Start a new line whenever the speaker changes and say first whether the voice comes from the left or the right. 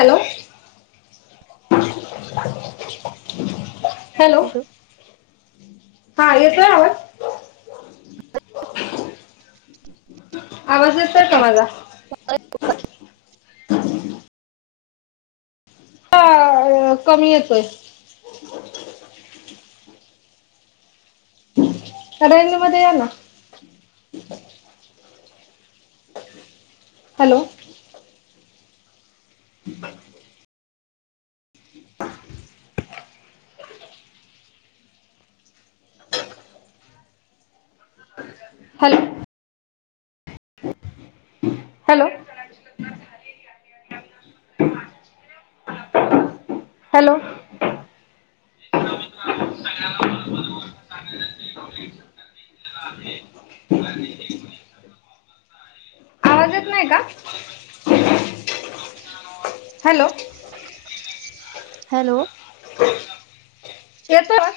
left: Hello! Hello! हां येतोय आवाज? आवाज येतोय का माझा?
right: [unintelligible]
left: अ कमी येतोय. हां रेंज मध्ये या ना. हॅलो! [inaudible] हॅलो! हॅलो! हॅलो! [inaudible] आवाज येत नाही का?
right: [inaudible]
left: हॅलो!
right: हॅलो!
left: [inaudible] येतोय आवाज?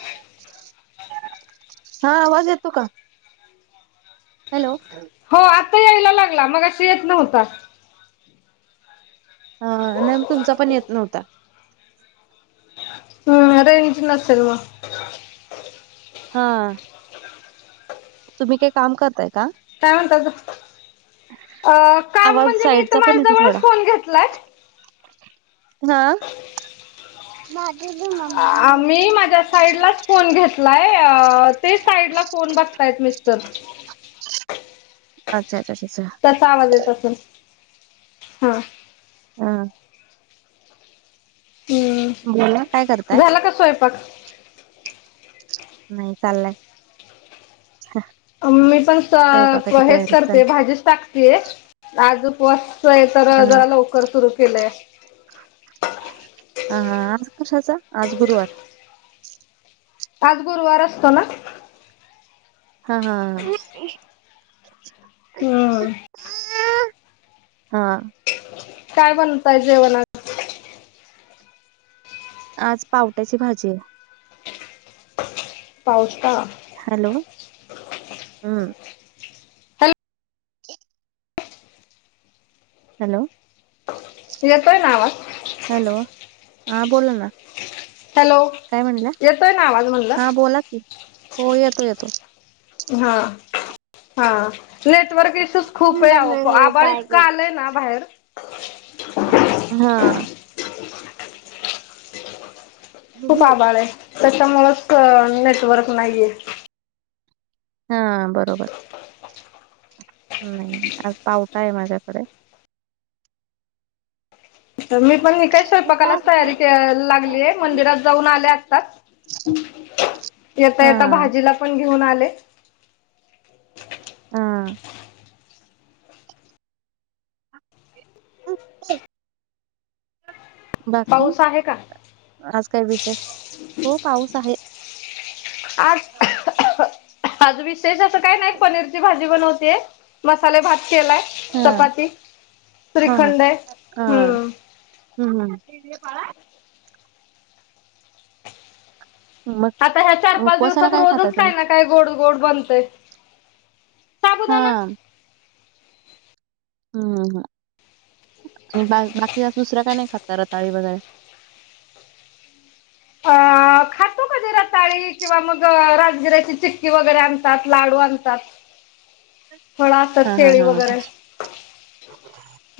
right: हां आवाज येतो का? हॅलो!
left: हो आत्ता यायला लागला, मघाशी येत नव्हता.
right: हां नाही मग तुमचा पण येत नव्हता.
left: हम्म. रेंज नसेल मग.
right: हां. तुम्ही काय काम करताय का?
left: काय म्हणतात, त अ काम
right: आवाज
left: म्हणजे मी इथं
right: साईडचा
left: माझ्या
right: पण येतो
left: जवळच फोन घेतलाय.
right: हां, माझं
left: आ मी माझ्या साईडलाच फोन घेतलाय अ ते साईडला फोन बघतायत मिस्टर.
right: अच्छ! अच्छा! अच्छा! अच्छा!
left: त्याचा आवाज येत असेल हां.
right: हां.
left: ते
right: बोला काय करताय
left: झाला का स्वयंपाक?
right: नाही, चाललाय!
left: मी
right: स्वयंपाकाची
left: पण हेच
right: तयारी
left: करते
right: चालय
left: भाजीच टाकतेय आज उपवास आहे तर जरा लवकर सुरू केलंय.
right: हां हां आज कशाचा? आज गुरुवार.
left: आज गुरुवार असतो ना.
right: हां हां हां.
left: हम्म.
right: हां.
left: काय बनवताय जेवण आज?
right: आज पावट्याची भाजी हाय.
left: पावटा?
right: हॅलो, हू.
left: हॅलो
right: क [inaudible] हॅलो.
left: येतोय ना आवाज?
right: हॅलो, हा बोला ना.
left: हॅलो
right: काय म्हणला?
left: येतोय ना आवाज म्हणलं?
right: हा बोला की, हो येतो येतो.
left: हा. हा. नेटवर्क इश्यूज खूप
right: मशरूम
left: आहे अहो,
right: बनाना
left: आभाळ इतक
right: पाहिजे.
left: आलंय ना बाहेर
right: हा.
left: खूप आभाळ हाय, त्याच्यामुळच नेटवर्क नाहीे येत.
right: हा बरोबर. नाही, आज पावटा आहे माझ्याकड.
left: तर मी पण हे काय स्वयंपाकालाच तयारी क लागलीये, मंदिरात जाऊन आले आताच. येता येता,
right: हा
left: भाजीला पण घेऊन आले.
right: हा [unintelligible] बाकी?
left: पाऊस आहे का
right: आज काय विशेष, हो पाऊस आहे.
left: आज आज विशेष असं काय नाही. पनीरची भाजी बनवतेय. मसाले भात केलाय
right: हा
left: चपाती, श्रीखंड हाय हम्म
right: हू हू. मग
left: आता ह्या चार पाच
right: उपवासाला
left: दिवसात,
right: काय खाताय
left: रोजच
right: तुम्ही?
left: काही ना काही गोड गोड बनतय. साबुदाणा
right: हा. हुं. हू आणि बाळ बाकीचा दुसरं काय नाही खातात रताळी वगेरे.
left: हा. खातो कधी रताळी किंवा मग राजगिऱ्याची चिक्की वगैरे आणतात, लाडू आणतात. फळ असतात
right: हा हा
left: केळी
right: हा
left: वगैरे.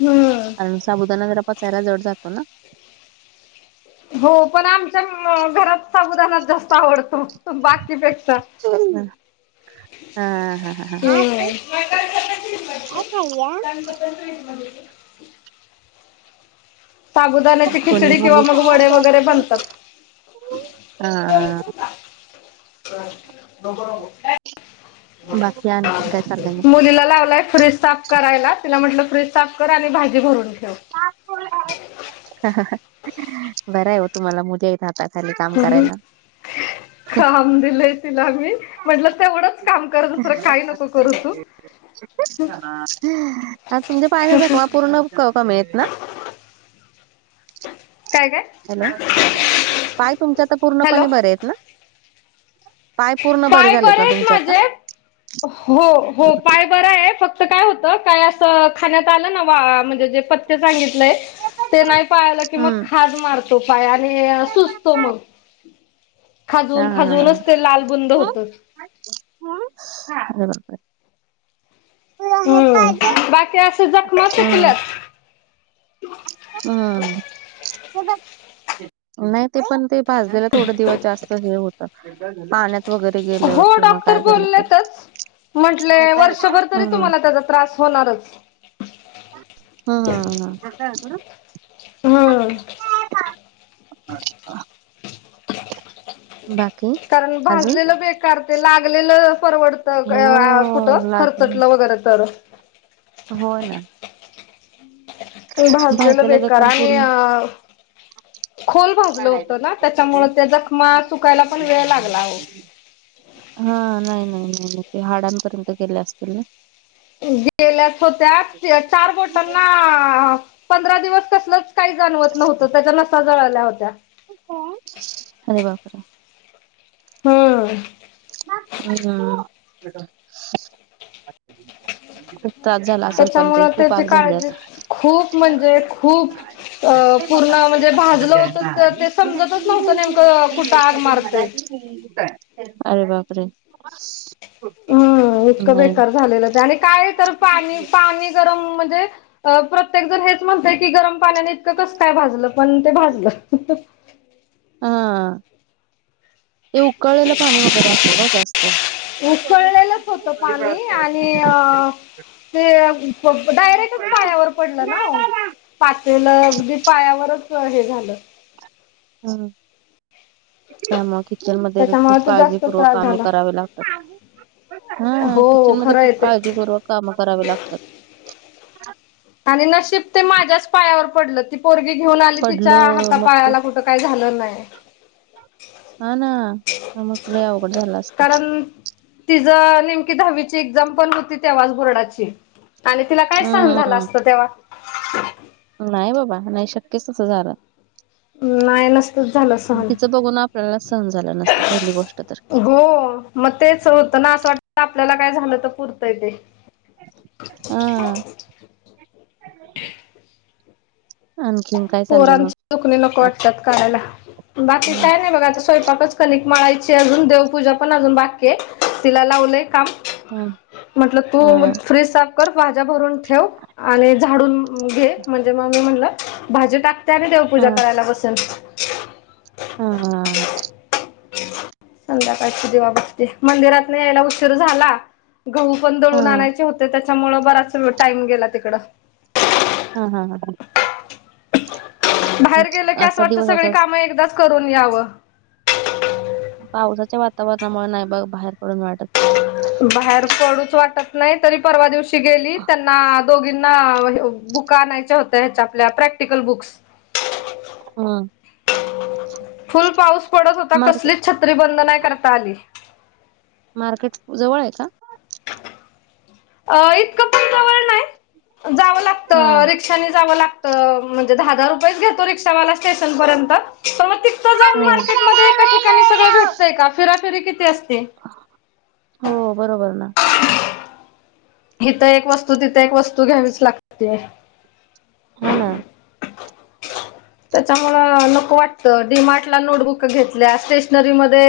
left: व्हय.
right: बुदाणा पचायला जरा जड जातो ना.
left: हो पण, आमच्या अ घरात साबुदानाच जास्त आवड तो, बाकीपेक्षा
right: हा हा हा हा
left: व्हय [unintelligible] [unintelligible] साबुदाण्याची
right: कोणी
left: खिचडी किंवा
right: खाली?
left: मग वडे वगैरे
right: हा
left: बनतात
right: हा.
left: मुलीला लावलाय फ्रिज साफ करायला तिला म्हटलं, फ्रीज साफ कर आणि भाजी भरून ठेव.
right: पाच पोरी हायीत, बरं आहे हो तुम्हाला मुली हायीता. हाता खाली काम करायला.
left: काम दिलय तिला मी म्हटलं, तेवढंच काम कर दुसर काही नको करू तू.
right: तुमच्या पायाच्या जखमा पूर्ण कमीयेत ना.
left: काय काय?
right: हॅलो, पाय तुमच्या आता
left: हॅलो
right: पूर्णपणे बरे आहेत ना. पाय पूर्ण
left: पाय
right: झालेत
left: बरे
right: ना
left: आहेत
right: तुमचे आता
left: माझे. हो हो, पाय बरा हाय फक्त तर काय होतं काय असं खाण्यात आलं ना वा म्हणजे जे पत्ते सांगितलंय ते नाही पाळलं की मग
right: हम्म
left: खाज मारतो पाय आणि सुजतो मग.
right: हा हा
left: खाजून-खाजूनच
right: हा
left: ते लाल बुंद होतं.
right: [unintelligible] अरे बापरे!
left: हम्म
right: [unintelligible]
left: बाकी असे जखमा
right: हा.
left: सुटल्यात
right: हा नाही ते पण ते पाजलेला थोडं दिवस जास्त हे होतं पाण्यात वगैरे गेलं
left: हो
right: किंवा
left: डॉक्टर
right: काय झालं तर
left: बोलेतच म्हटले
right: हम्म
left: वर्षभर तरी तुम्हाला त्याचा त्रास होणारच.
right: हां हां हां.
left: हां.
right: बा
left: कारण भाजलेलं बेकार ते लागलेलं परवडतं क
right: हो
left: अ आ कुठं
right: लागून
left: खर्चटलं वगैरे तर.
right: हो ना.
left: भाजलेलं
right: भाजलेला
left: बेकार
right: जखम
left: आणि
right: पूर्ण
left: अ खोल भाजलं
right: काढायला
left: होतं ना
right: तिथे
left: त्याच्यामुळे जखमा सुुकायला पण वेळ लागला हो.
right: हा नाही नाही नाही म्हणून ते हाडांपर्यंत केल्या असतील ना.
left: गेल्याच होत्या तिला चार बोटांना पंधरा दिवस कसलच काही जाणवत नव्हतं त्याच्याना सजावल्या होत्या.
right: अरे बापरे!
left: मग
right: हम्म. खूप त्रास झाला असल पण ते
left: त्याच्यामुळं
right: खूप
left: त्याची
right: आग झाली
left: काळजी
right: असलं.
left: खूप म्हणजे खूप अ पूर्ण म्हणजे भाजलं होतं तर ते समजतच नव्हतं नेमकं कुठं आग मारतय.
right: [unintelligible] अरे बापरे!
left: हो इतकं
right: नाही
left: बेकार झालेलं ते आणि कायतर पाणी पाणी तरम म्हणजे अ प्रत्येक जण हेच म्हणतंय की गरम पाण्याने ते कसं काय भाजलं पण ते भाजलं.
right: आं ए उकळलेलं पाणी वगैरे असेल हो जास्त.
left: उकळलेलंच होतं पाणी आणि अ ते अ पब डायरेक्टच पायावर पडला ना ओ. पातेलं अगदी पायावरच हे झालं.
right: हं त्यामुळे किचन मध्ये खूप
left: त्याच्यामुळे ते जास्त
right: काळजीपूर्वक
left: त्रास
right: कामे
left: झाला.
right: करावे लाग हां
left: हो
right: किचन मध्ये
left: खरं
right: खूप
left: आहे ते
right: काळजीपूर्वक कामं करावे लागतात.
left: आणि नशीब ते माझ्याच पायावर पडलं ती पोरगी घेऊन आली तिच्या
right: पडलं
left: हातापायाला कुठं काय झालं नाय.
right: हां ना हा मग लय अवघड झालं असतं.
left: तिजं नेमकी दहावीची एक्झाम पण होती तेव्हाच बोर्डाची. आणि तिला काय सहन झालं
right: हम्म
left: असतं तेव्हा.
right: नाही बाबा नाही शक्यच असं झालं.
left: नाय नसतच झालं सहन
right: तिचं बघून आपल्याला सहन झालं नसतं पहिली गोष्ट तर
left: हो. म तेच होतं ना असं वाटतं आपल्याला काय झालं तर पुरतय ते.
right: हां.
left: पोरांची दुखणी नको
right: आज
left: वाटतात काढायला, बाकी
right: हा
left: काय नाही बघा तस. चपातीच कणिक मळायचीय अजून, देवपूजा पण अजून बाकी आहे. तिला लावलंय काम
right: हा
left: म्हटल तू
right: हा
left: फ्रीज साफ कर, भाज्या भरून ठेव आणि झाडून घे, म्हणजे मग मी म्हणलं भाजी टाकते आणि
right: हा
left: देवपूजा करायला बसेल.
right: हां हां.
left: संध्याकाळची दिवा-बत्ती मंदिरातन यायला उशीर झाला. गहू पण
right: हा
left: दळून
right: हा
left: आणायचे होते. त्याच्यामुळे बराच टाईम गेला तिकडं.
right: हा हा हां.
left: बाहेर
right: आज-
left: गेलं की अस
right: आजचा
left: वाटतं,
right: दिवस
left: सगळी
right: असाच
left: कामं एकदाच करून यावं.
right: पावसाच्या वातावरणामुळे नाही बघ बाहेर पडू वाटतं.
left: बाहेर पडूच वाटत नाही. तरी परवा दिवशी गेली त्यांना दोघींना वह्या बुका आणायच्या होत्या, ह्याच्या आपल्या प्रॅक्टिकल बुक्स.
right: हां.
left: फुल पाऊस पडत होता,
right: मार्केट
left: कसलीच छत्री बंद नाही करता आली.
right: मार्केट जवळ आहे का.
left: अं इतकं पण जवळ नाही, जावं लागत
right: हा.
left: रिक्षा रिक्षान जावं लागतं, म्हणजे दहा दहा रुपयेच घेतो रिक्षावाला स्टेशन पर्यंत. तर मग तिथं जाऊन मार्केटमध्ये एका ठिकाणी सगळं भेटतंय का फिराफिरी किती असते.
right: हो बरोबर ना.
left: इथं एक वस्तू तिथ एक वस्तू घ्यावीच लागतेय.
right: हा ना.
left: त्याच्यामुळे नको वाटतं, डीमार्ट ला नोटबुक घेतल्या. स्टेश स्टेशनरी मध्ये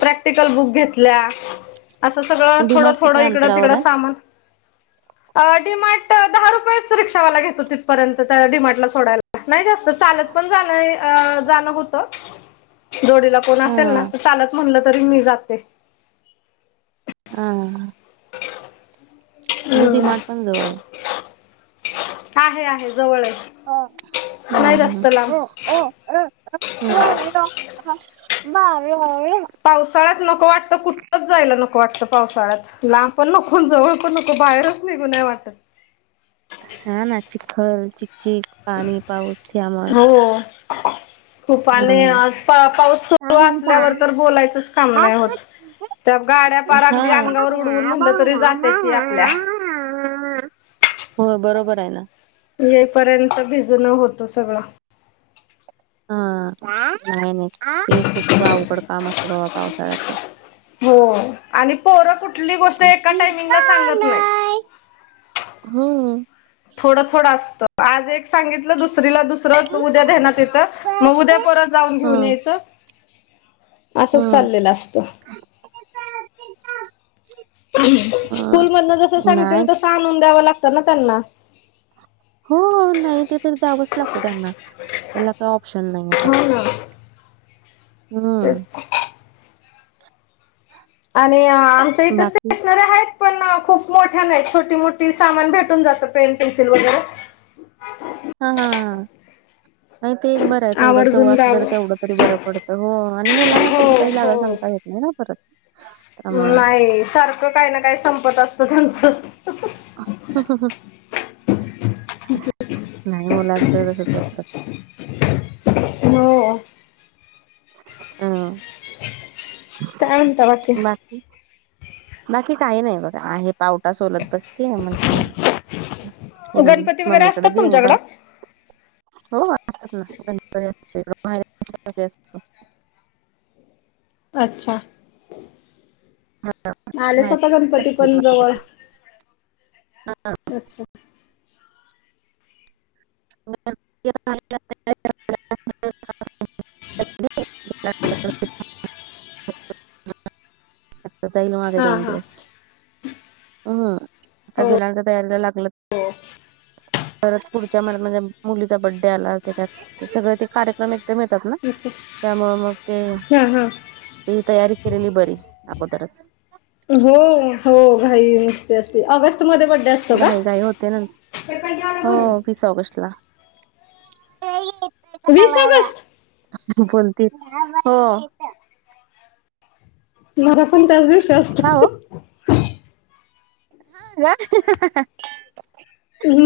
left: प्रॅक्टिकल बुक घेतल्या. असं सगळं थोडं
right: डीमार्ट किती
left: थोडं इकडं
right: अंतरावर
left: तिकडं
right: आहे?
left: सामान अं डीमार्ट दहा रुपयेच रिक्षावाला घेतो, तिथपर्यंत त्या डीमार्टला सोडायला. नाही जास्त चालत पण जाण जाणं होत. जोडीला कोण असेल
right: हा
left: ना, तर चालत म्हणलं तरी मी जाते.
right: हां, हां, हां. म्हणजे
left: हम्म
right: डिमार्ट पण जवळ आहे.
left: आहे आहे जवळ आहे. नाही जास्त लांब
right: [unintelligible] [unintelligible]
left: पावसाळ्यात नको वाटतं, कुठंच जायला नको वाटतं पावसाळ्यात. लांब पण नको जवळ पण नको. बाहेरच निगु नाही वाटत.
right: हा ना चिखल, चिक चिक, पाणी, पाऊस यामुळं
left: हो खूप पानी असता पाऊस सुरू
right: हा.
left: असल्यावर, तर बोलायचंच काम
right: हा.
left: नाही होत. त्या गाड्या पार अगदी अंगावर उडवून म्हणलं तरी जात्याती आपल्या.
right: हो बरोबर आहे.
left: येईपर्यंत भिजणं होत सगळं.
right: हा नाही नाही, ते खूप अवघड काम असतं बाबा पावसाळ्याच.
left: हो आणि पोरं कुठली गोष्ट एका
right: हम्म
left: टायमिंगला सांगत नाही.
right: हं.
left: थोडं थोडं असतं, आज एक सांगितलं दुसरीला दुसऱ्या उद्या द्यान्यात येत,
right: हा
left: मग उद्या परत जाऊन घेऊन यायचं. असंच
right: हा.
left: चाललेलं असतं.
right: अ
left: स्कूल मधन जस सांगतील
right: नाही
left: तस आणून द्यावं लागतं ना त्यांना
right: हो नाय ते तरी दयावंच लागतो त्यांना त्याला काय ऑप्शन नाही आता.
left: हो ना
right: हम्म.
left: तेच आणि आमच्या इथं
right: बाकी
left: स्टेशनरी हायत. पण खूप मोठ्या नाय छोटी मोठी सामान भेटून जातं पेन पेन्सिल वगैरे.
right: हा हा हा. नाय ते एक बरं ये तेवढं जवळ
left: आवर्जून
right: असं
left: गावं
right: तेवढं तरी बरं पडतं हो आणि मुलांना
left: हो
right: कधी काही जागा सांगता येत मी ना परत त्यामुळं
left: नाय सारखं कायना काय संपत असतं त्यांच.
right: नाय मुलांच तसच असत.
left: हो.
right: अ
left: काय म्हणता
right: बाकी. बाकी काही नाही बघ आहे पावटा सोलत बसलीये म्हण न करून
left: गणपती वगैरे
right: मम्मीकडे
left: असतात
right: देऊ मोबाईल
left: तुमच्याकडं?
right: हो असतात ना गणपती असतात [unintelligible]
left: अच्छा. आलेच
right: माहेरी
left: आता गणपती पण जवळ अच्छा.
right: [unintelligible] [inaudible]
left: [inaudible]
right: त्याचा येईल माझा
left: हा
right: दोन
left: हा.
right: दिवस हम्म आता
left: हो
right: गेल्या आठवड्यात तयारीला लागलं. परत पुढच्या महिन्यात माझ्या मुलीचा बड्डे आला त्याच्यात ते सगळं ते कार्यक्रम ते मिळतात ना
left: अच्छा
right: त्यामुळे मग ते
left: हा हा.
right: ती तयारी केलेली बरी अगोदरच.
left: हो हो घाई नुसती असते ऑगस्ट मध्ये बड्डे अस
right: घाई घाई होते ना हो वीस ऑगस्टला.
left: वीस ऑगस्ट
right: बोलते हो.
left: माझा पण त्याच दिवशी
right: का हो
left: असतो.
right: का.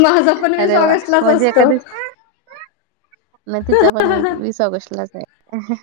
left: माझा पण वीस ऑगस्टलाच असतो.
right: नाय तिचा पण एक वीस ऑगस्टलाच हाय.